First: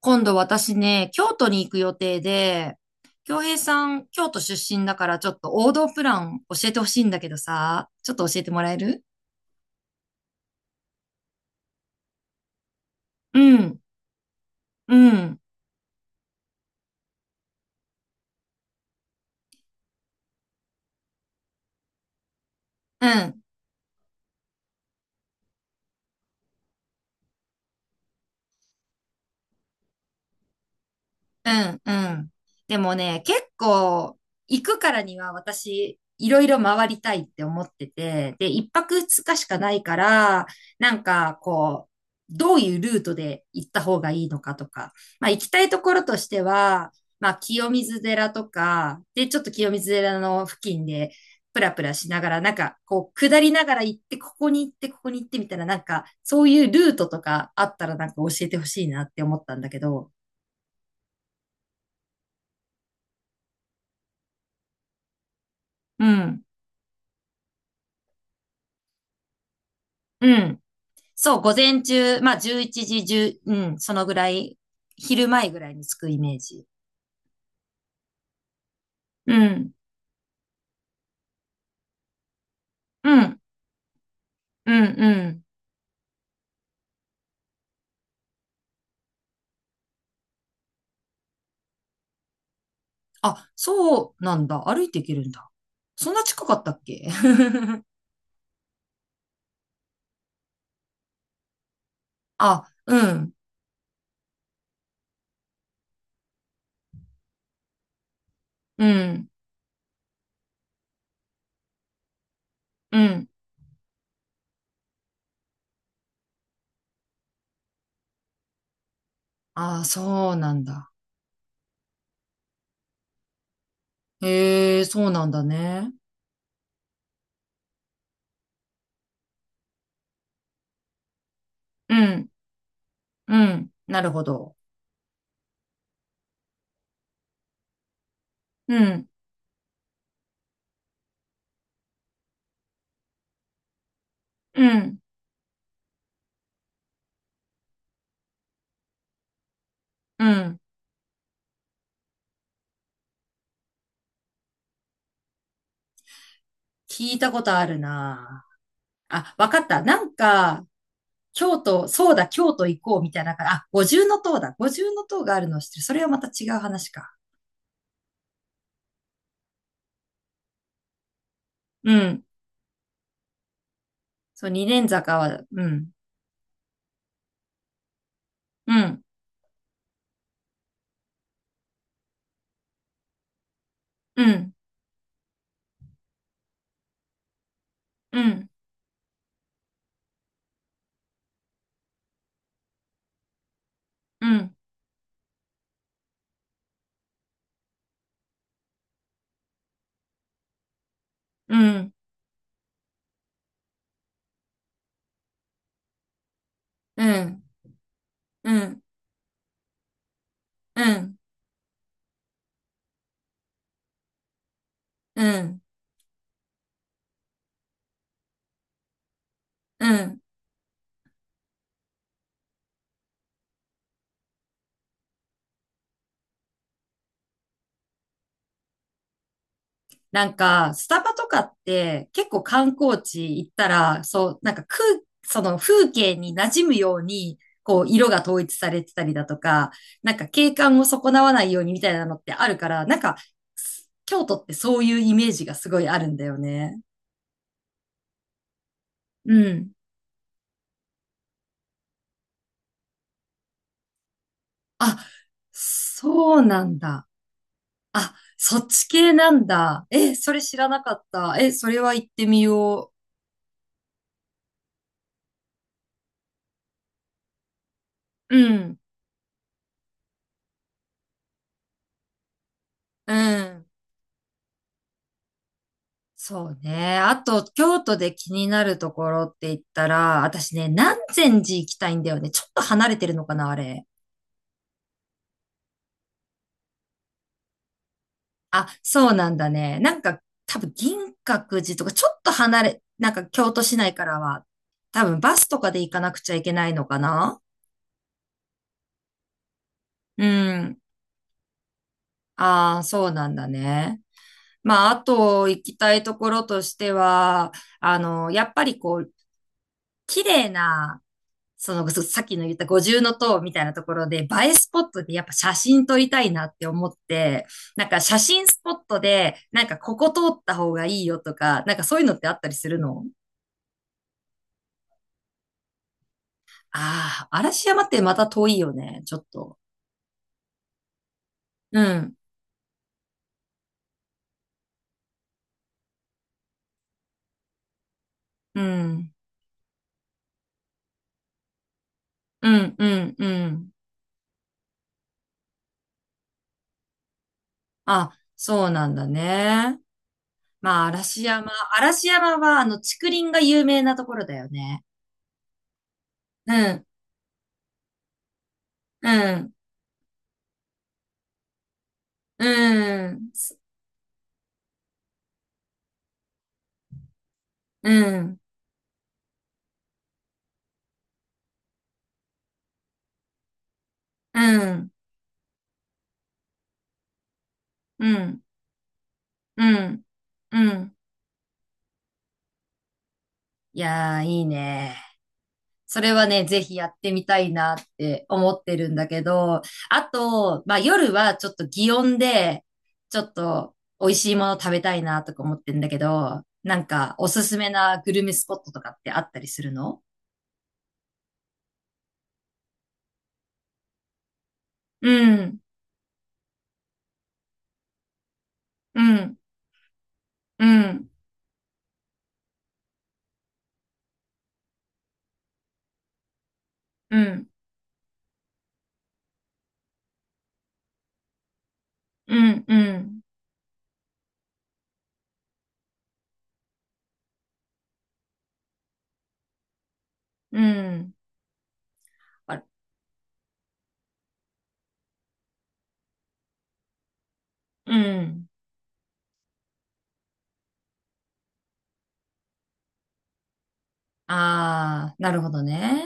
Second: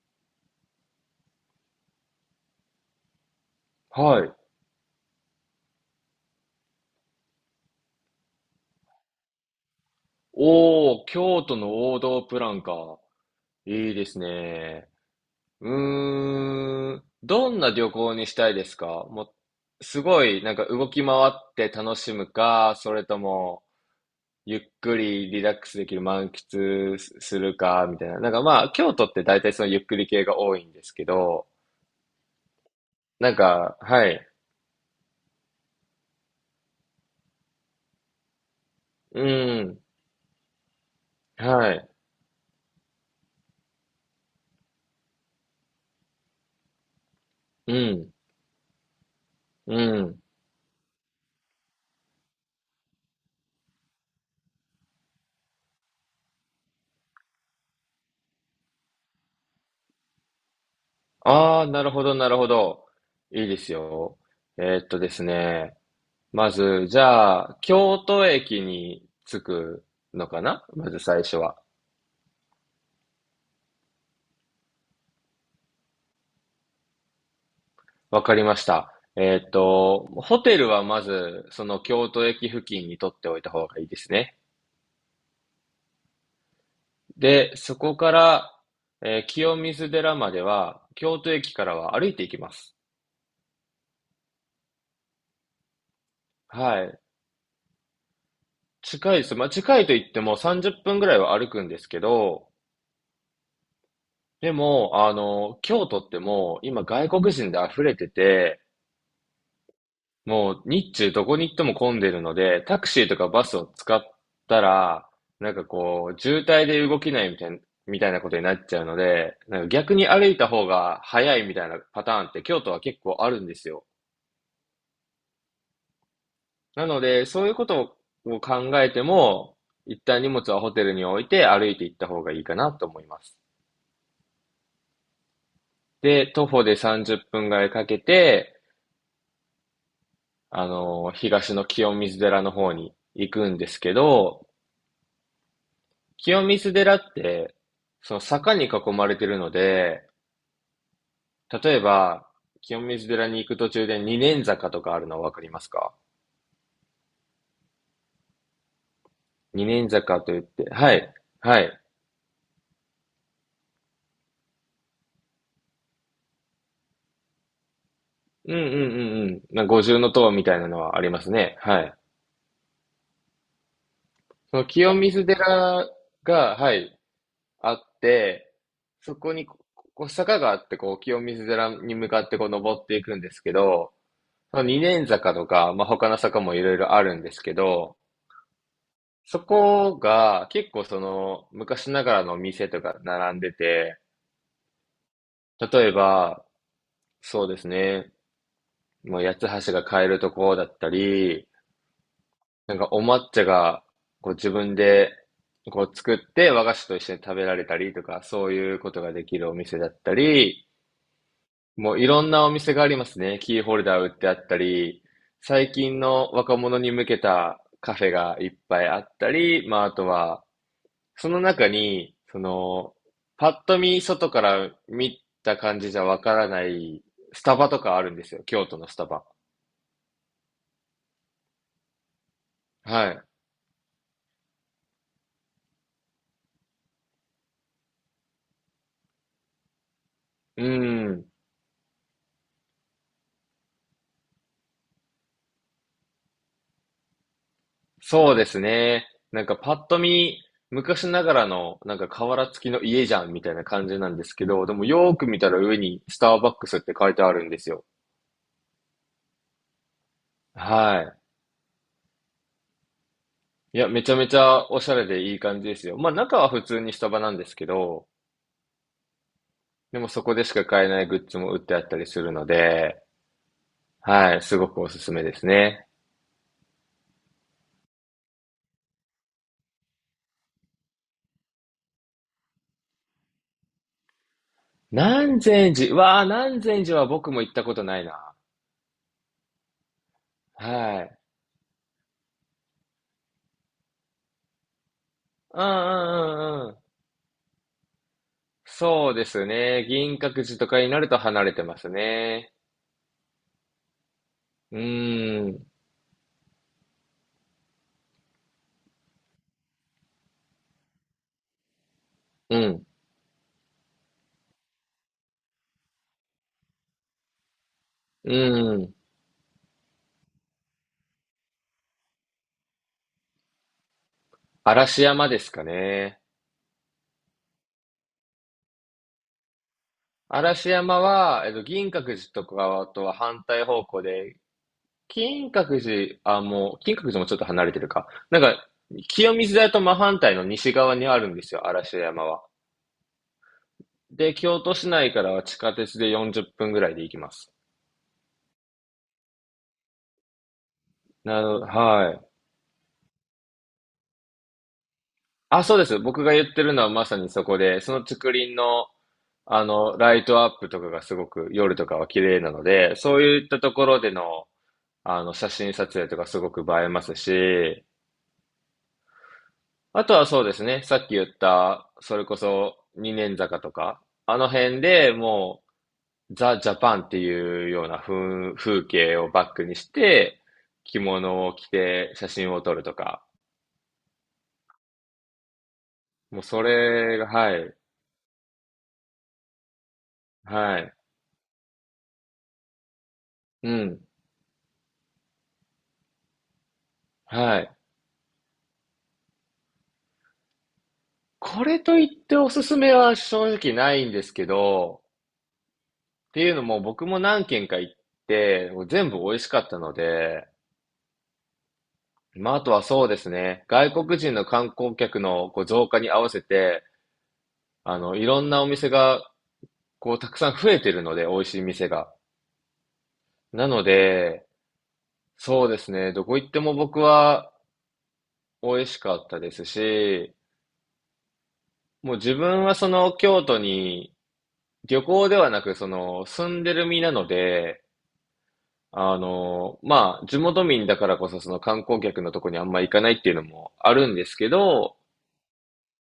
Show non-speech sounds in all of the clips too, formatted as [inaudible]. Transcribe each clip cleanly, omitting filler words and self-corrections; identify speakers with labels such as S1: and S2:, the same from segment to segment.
S1: 今度私ね、京都に行く予定で、京平さん、
S2: は
S1: 京
S2: い。
S1: 都出身だからちょっと王道プラン教えてほしいんだけどさ、ちょっと教えてもらえる？
S2: おー、京都の王道プランか。
S1: うん、
S2: いいですね。
S1: うん、
S2: どんな旅行にしたいですか？もう、すごい、なんか動き回って楽しむか、それ
S1: う
S2: と
S1: ん。
S2: も、ゆっくりリラックスできる満喫するか、みたいな。なんかまあ、京都って大体そのゆっくり系が多いんですけど、
S1: うんうん。でもね、
S2: なん
S1: 結
S2: か、は
S1: 構
S2: い。
S1: 行くからには私、いろいろ回りたいって思ってて、で、一泊二日しか
S2: う
S1: な
S2: ん。
S1: いから、なんか
S2: は
S1: こ
S2: い。
S1: う、どういうルートで行った方がいいのかとか、まあ行きたいところとしては、まあ清
S2: う
S1: 水
S2: ん。
S1: 寺とか、で、ちょっと清
S2: う
S1: 水寺
S2: ん。
S1: の付近で、プラプラしながら、なんか、こう、下りながら行って、ここに行って、ここに行ってみたいな、なんか、そういうルートとかあったら、なんか教えてほしいなって思ったんだけど。
S2: ああ、なるほど、なるほど。いいですよ。ですね。
S1: うん。
S2: まず、じゃあ、京都駅に着く
S1: う
S2: のか
S1: ん。
S2: な、まず最初
S1: そう、午
S2: は。
S1: 前中、まあ11時1ううん、そのぐらい、昼前ぐらいに着くイメージ。
S2: わかりました。
S1: うん、
S2: ホテルはまず、その京都駅付近に取
S1: う
S2: ってお
S1: ん、
S2: いた方がいいですね。
S1: うん、うん。
S2: で、そこから、清水寺までは、京都駅からは歩いていきます。
S1: あ、そうなんだ。歩いていけるんだ。そんな近かったっ
S2: はい。
S1: け？
S2: 近いです。まあ、近いと言っても30分ぐらいは歩くんですけ
S1: [laughs]
S2: ど、
S1: あ、うん、
S2: でも、あの、京都ってもう今外国人で溢れてて、
S1: うん、
S2: もう日中どこに行っても混んでるので、タク
S1: う
S2: シーと
S1: ん。
S2: かバスを使ったら、なんかこう、渋滞で動けないみたいな、みたいなことになっちゃうので、なんか
S1: あ、
S2: 逆に歩
S1: そう
S2: いた
S1: なん
S2: 方
S1: だ。
S2: が早いみたいなパターンって京都は結構あるんですよ。
S1: へえ、そうなんだね。
S2: なので、そういうことを考えても、一旦荷物はホテルに置いて歩いて行
S1: う
S2: った方
S1: ん、
S2: がいいかなと思います。
S1: うん。なるほど。
S2: で、徒歩で30分ぐらいかけて、
S1: うん、
S2: あの、東の清水寺の方に行くんですけど、
S1: うん、
S2: 清水寺って、その坂に囲まれてるので、
S1: うん。
S2: 例えば、清水寺に行く途中で二年坂とかあるのわかりますか？
S1: 聞いたことあるな。あ、わか
S2: 二
S1: った。
S2: 年
S1: なん
S2: 坂と言っ
S1: か、
S2: て、はい、
S1: 京
S2: はい。
S1: 都、そうだ、京都行こうみたいなあ、五重の塔だ。五重の塔があるのを知ってる。それはまた違う話か。
S2: うんうんうんうん。な五重の塔みたいなのはありますね。は
S1: う
S2: い。
S1: ん。そう、
S2: そ
S1: 二
S2: の
S1: 年
S2: 清
S1: 坂
S2: 水
S1: は、う
S2: 寺
S1: ん。
S2: が、はい、あって、
S1: うん。
S2: そこにこ、こう坂があって、こう、清水寺に向かってこう登っていくんですけど、
S1: うん。
S2: その二年坂とか、まあ、他の坂もいろいろあるんですけど、
S1: うん。
S2: そこが結構その昔ながらの店とか並んでて、
S1: うん。
S2: 例えば、そうですね、もう八つ橋が買えるとこだったり、
S1: うん。
S2: なんかお抹茶がこう自分でこう作って和菓子と一
S1: う
S2: 緒に食
S1: ん。
S2: べられたりとか、
S1: う
S2: そういう
S1: ん。
S2: ことができるお店だったり、
S1: うん。
S2: もういろんなお店がありますね。キーホルダー売ってあったり、
S1: うん。
S2: 最近の若者に向けたカフェがいっぱいあったり、まあ
S1: う
S2: あと
S1: ん。
S2: は、その中に、その、パッと見、外から見た感じじゃわからないスタバとかあるんですよ。京都のスタバ。
S1: なんか、スタバとかって結構観光
S2: は
S1: 地行ったら、そう、なんか空、その風景に馴染むように、こう、色が統一されてたりだとか、なんか景
S2: い。う
S1: 観を損な
S2: ん。
S1: わないようにみたいなのってあるから、なんか、京都ってそういうイメージがすごいあるんだよね。
S2: そうですね。
S1: う
S2: なんかパ
S1: ん。
S2: ッと見、昔ながらの、なんか瓦付きの家じゃんみたいな感じなんですけど、でも
S1: あ、
S2: よーく見たら上にスタ
S1: そ
S2: ー
S1: う
S2: バッ
S1: な
S2: クス
S1: ん
S2: って
S1: だ。
S2: 書いてあるんですよ。
S1: あ、そっち系なんだ。え、それ知らなかっ
S2: は
S1: た。え、それは行ってみよ
S2: い。いや、めちゃめちゃおしゃれでいい感じですよ。まあ中は普通にスタバなんですけど、
S1: う。うん、
S2: でもそこでしか買えないグッズも売ってあったりするので、
S1: うん。
S2: はい、すごくおすすめですね。
S1: そうね。あと、京都で気になるところって言ったら、私ね、南禅寺行きたいんだよね。ちょっと離れてるのかな、あれ。
S2: 南禅寺、わあ、南禅寺は僕も行ったことないな。
S1: あ、そうなんだね。なんか、多分、銀
S2: はい。
S1: 閣寺とか、ちょっと離れ、なんか、京都市内からは、多分、バスと
S2: うんうん
S1: かで行かなくちゃいけ
S2: う
S1: な
S2: んう
S1: い
S2: ん。
S1: のかな。
S2: そうですね。銀
S1: う
S2: 閣寺とか
S1: ん。
S2: になると離れてますね。
S1: ああ、そうなんだね。
S2: う
S1: まあ、あと、
S2: ー
S1: 行
S2: ん、
S1: きたいところとしては、あの、やっぱりこう、綺麗な、その、さっきの言っ
S2: う
S1: た五
S2: ん、
S1: 重の塔みたいなところで、映えスポットでやっぱ写真撮りたいなって思って、なんか写真スポッ
S2: うん。
S1: トで、なんかここ通った方がいいよとか、なんかそういうのってあったりするの？
S2: 嵐山ですかね。
S1: ああー、嵐山ってまた遠いよね、ちょっと。
S2: 嵐山は、えっと、
S1: う
S2: 銀閣
S1: ん、
S2: 寺とかとは反対方向で、金閣寺、あ、もう、金閣寺もちょっと離れてるか。なん
S1: う
S2: か、
S1: ん、
S2: 清水寺と真反対の西側にあるんですよ、嵐山は。
S1: うん、うん、うん。
S2: で、京都市内からは地下鉄で40分ぐらいで行きます。
S1: あ、そうなんだね。まあ、嵐
S2: なる
S1: 山。
S2: ほど、
S1: 嵐
S2: はい。
S1: 山は、あの、竹林が有名なところだよね。
S2: あ、そうです。僕が言
S1: う
S2: ってるの
S1: ん、
S2: はまさにそこで、その竹林の、
S1: うん、
S2: あの、ライトアップとかがすごく夜とかは綺麗なので、
S1: う
S2: そう
S1: ん、
S2: いったところでの、あの、写真撮影とかすごく映えますし、
S1: うん、
S2: あとはそうですね、さっき言った、それこそ二年坂とか、あ
S1: う
S2: の辺
S1: ん、
S2: でもう、ザ・ジャパンっていうような
S1: うん。
S2: 風景をバッ
S1: う
S2: クにし
S1: ん。
S2: て、
S1: うん。
S2: 着物を着て写真を撮るとか。
S1: いやー、いいね。それは
S2: もう
S1: ね、ぜ
S2: そ
S1: ひやって
S2: れ
S1: み
S2: が、
S1: たい
S2: は
S1: な
S2: い、
S1: って思ってるんだけど、あと、ま
S2: は
S1: あ
S2: い、
S1: 夜はちょっと祇園で、ちょっ
S2: う
S1: と
S2: ん、
S1: 美味しいもの食べたいなとか思ってんだけど、なんかおすす
S2: は
S1: め
S2: い。
S1: なグルメスポットとかってあったりするの？
S2: これといっておすすめは正直ないんですけど、
S1: うん。
S2: っていうのも僕も何軒か行って、
S1: う
S2: 全部美
S1: ん。
S2: 味しかったので、
S1: うん。
S2: まあ、あとはそうですね、外国人の観光客のこう増加に合わせて、
S1: うん。
S2: あの、いろんなお店が、こう、たくさん増えてるので、美味しい店が。
S1: うん。うん。
S2: なので、そうですね。どこ行っても僕は美味しかったですし、
S1: うん。
S2: もう自
S1: あ、
S2: 分はその京都に旅行ではなくその住んでる身なので、
S1: うん。
S2: あの、まあ地元民だからこそその観光客のとこにあんま行かないっていうのもあるんですけど、
S1: あー、なるほどね。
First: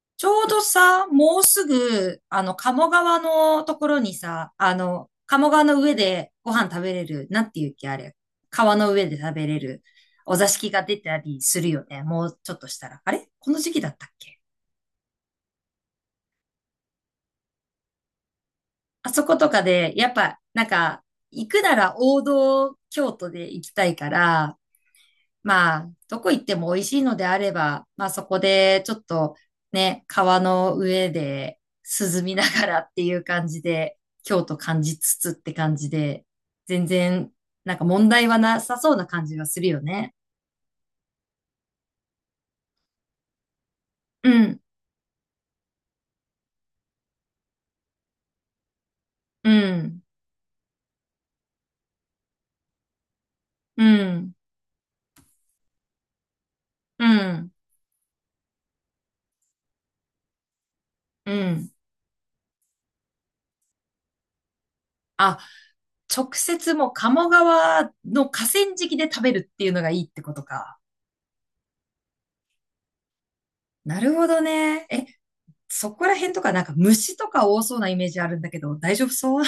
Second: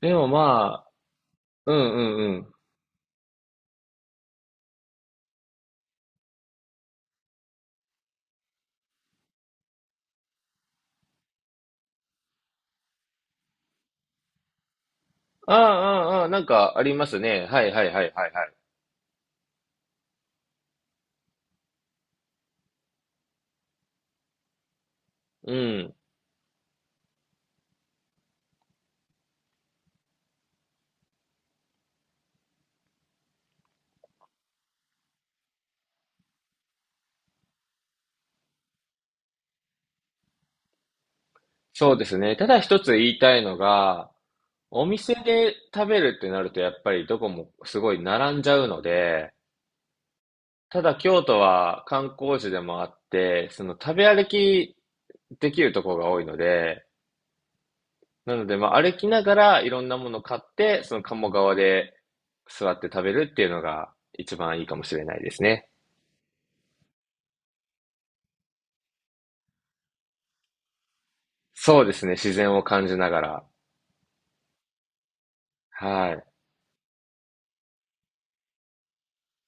S2: で
S1: ち
S2: も
S1: ょうど
S2: まあ、
S1: さ、もうす
S2: うんう
S1: ぐ、
S2: んう
S1: あ
S2: ん。
S1: の、鴨川のところにさ、あの、鴨川の上でご飯食べれる、なんていうっけ、あれ？川の上で食べれる、お座敷が出たりするよね。もうちょっとしたら。あれこの時期だったっけ？
S2: ああ、ああ、ああ、なんかありますね。はいはいはいはいはい。
S1: あそことかで、やっぱ、なんか、行くなら王道京都で行きたいから、
S2: う
S1: まあ、
S2: ん。
S1: どこ行っても美味しいのであれば、まあそこでちょっとね、川の上で涼みながらっていう感じで、京都感じつつって感じで、全然なんか問題はなさそうな感じがするよね。
S2: そうですね。ただ一つ言いたいのが、
S1: うん、
S2: お店で食べるってなるとやっぱりどこもすごい並んじゃうので、
S1: うん、
S2: ただ京都は観光地でもあって、その
S1: う
S2: 食べ歩
S1: ん、
S2: きできるところが多いので、
S1: うん、
S2: なので、まあ、歩きながらいろんなものを買って、その鴨
S1: う
S2: 川
S1: ん。
S2: で座って食べるっていうのが一番いいかもしれないで
S1: あ、
S2: すね。
S1: 直接もう鴨川の河川敷で食べるっていうのがいいってことか。
S2: そうですね、自然を感じながら。
S1: なるほどね。え、そこ
S2: は
S1: ら
S2: い。
S1: 辺とかなんか虫とか多そうなイメージあるんだけど、大丈夫そう？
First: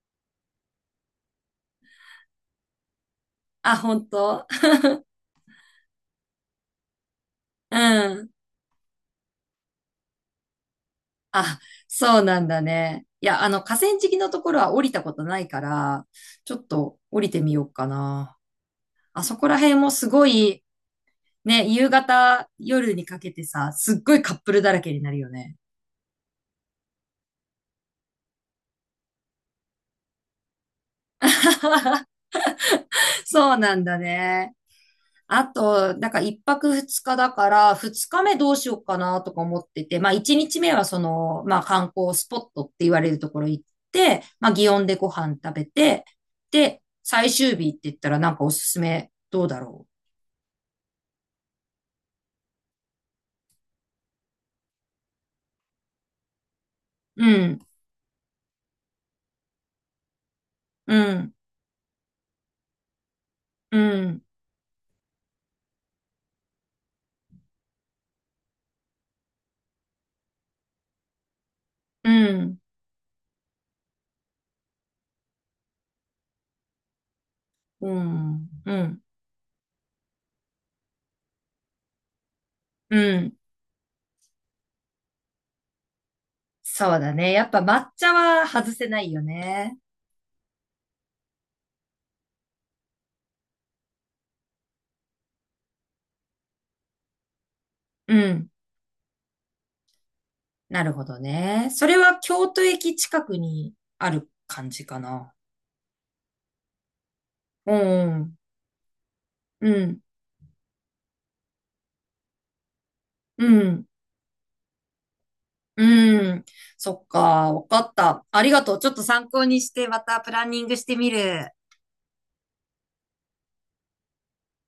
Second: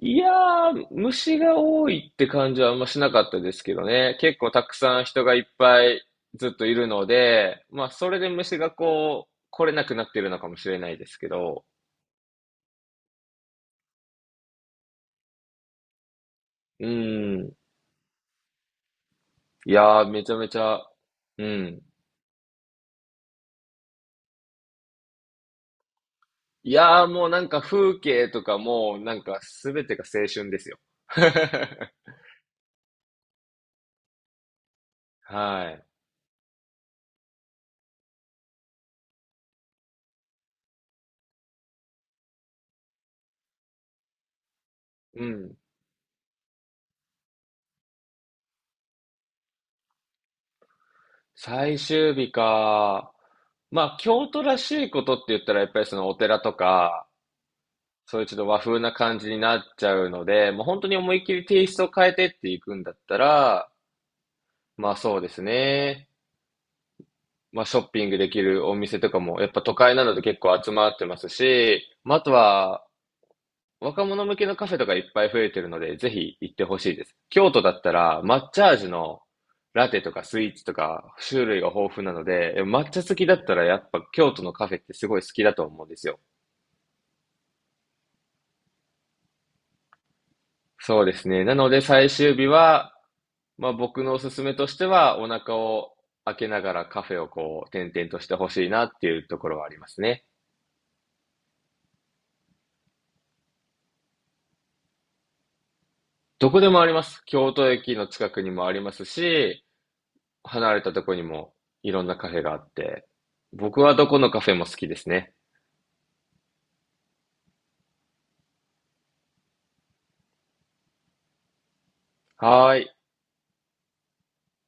S2: いやー、虫が多いって感じはあんましなかったですけ
S1: あ、
S2: ど
S1: 本
S2: ね。結
S1: 当？
S2: 構たくさん人がいっぱいずっといるので、
S1: う
S2: まあ、それで
S1: ん。
S2: 虫がこう、来れなくなってるのかもしれないですけ
S1: あ、
S2: ど、
S1: そうなんだね。いや、あの、河川敷のところは降りたことないから、ちょっ
S2: う
S1: と降りてみ
S2: ん。
S1: ようかな。あそこら
S2: い
S1: 辺も
S2: や
S1: す
S2: ー、め
S1: ご
S2: ちゃめち
S1: い、
S2: ゃ、う
S1: ね、
S2: ん。
S1: 夕方、夜にかけてさ、すっごいカップルだらけになるよね。
S2: いやー、もうなんか風景とかも、なんかすべてが青春ですよ。[laughs]
S1: [laughs] そうなんだね。あ
S2: はい。
S1: と、なんか一泊二日だから、二日目どうしようかなとか思ってて、まあ一日目はその、まあ観光スポットって言われるところ行って、まあ祇園でご
S2: う
S1: 飯食
S2: ん。
S1: べて、で、最終日って言ったらなんかおすすめどうだろ
S2: 最終日か。まあ、京都らしいことって言ったら、やっぱりそのお寺とか、
S1: う。うん、
S2: そういうちょっと和風な感じになっちゃうので、もう本当
S1: う
S2: に思いっ
S1: ん、
S2: きりテイストを変えてっていくんだったら、
S1: うん、
S2: まあそうですね。まあショッピングできるお店とかも、やっぱ都会なので結構集まってますし、
S1: う
S2: まああと
S1: ん、
S2: は、若者向けのカフェとかいっぱい増えてるので、ぜひ行ってほしいです。京都だっ
S1: う
S2: たら、
S1: ん、
S2: 抹茶
S1: う
S2: 味
S1: ん、
S2: のラテとかスイーツとか種類が豊富なので、抹
S1: う
S2: 茶好きだ
S1: ん。
S2: ったらやっぱ京都のカフェってすごい好きだと思うんですよ。
S1: そうだね。やっぱ抹茶は外せないよね。
S2: そうですね。なので最終日は、まあ僕のおすすめとしては、お腹を開けながらカフェをこう、点々
S1: う
S2: としてほ
S1: ん。
S2: しいなっていうところはありますね。
S1: なるほどね。それは京都駅近くにある感じかな。
S2: どこでもあります。京都
S1: う
S2: 駅の近
S1: ん。
S2: くにもありますし、
S1: うん、
S2: 離れたとこにもいろんなカフェがあって、
S1: う
S2: 僕
S1: ん、
S2: はどこのカフェも好きですね。
S1: うん。そっか、わかった。ありがとう。ちょっと参考にして、またプランニングしてみる。
S2: はーい。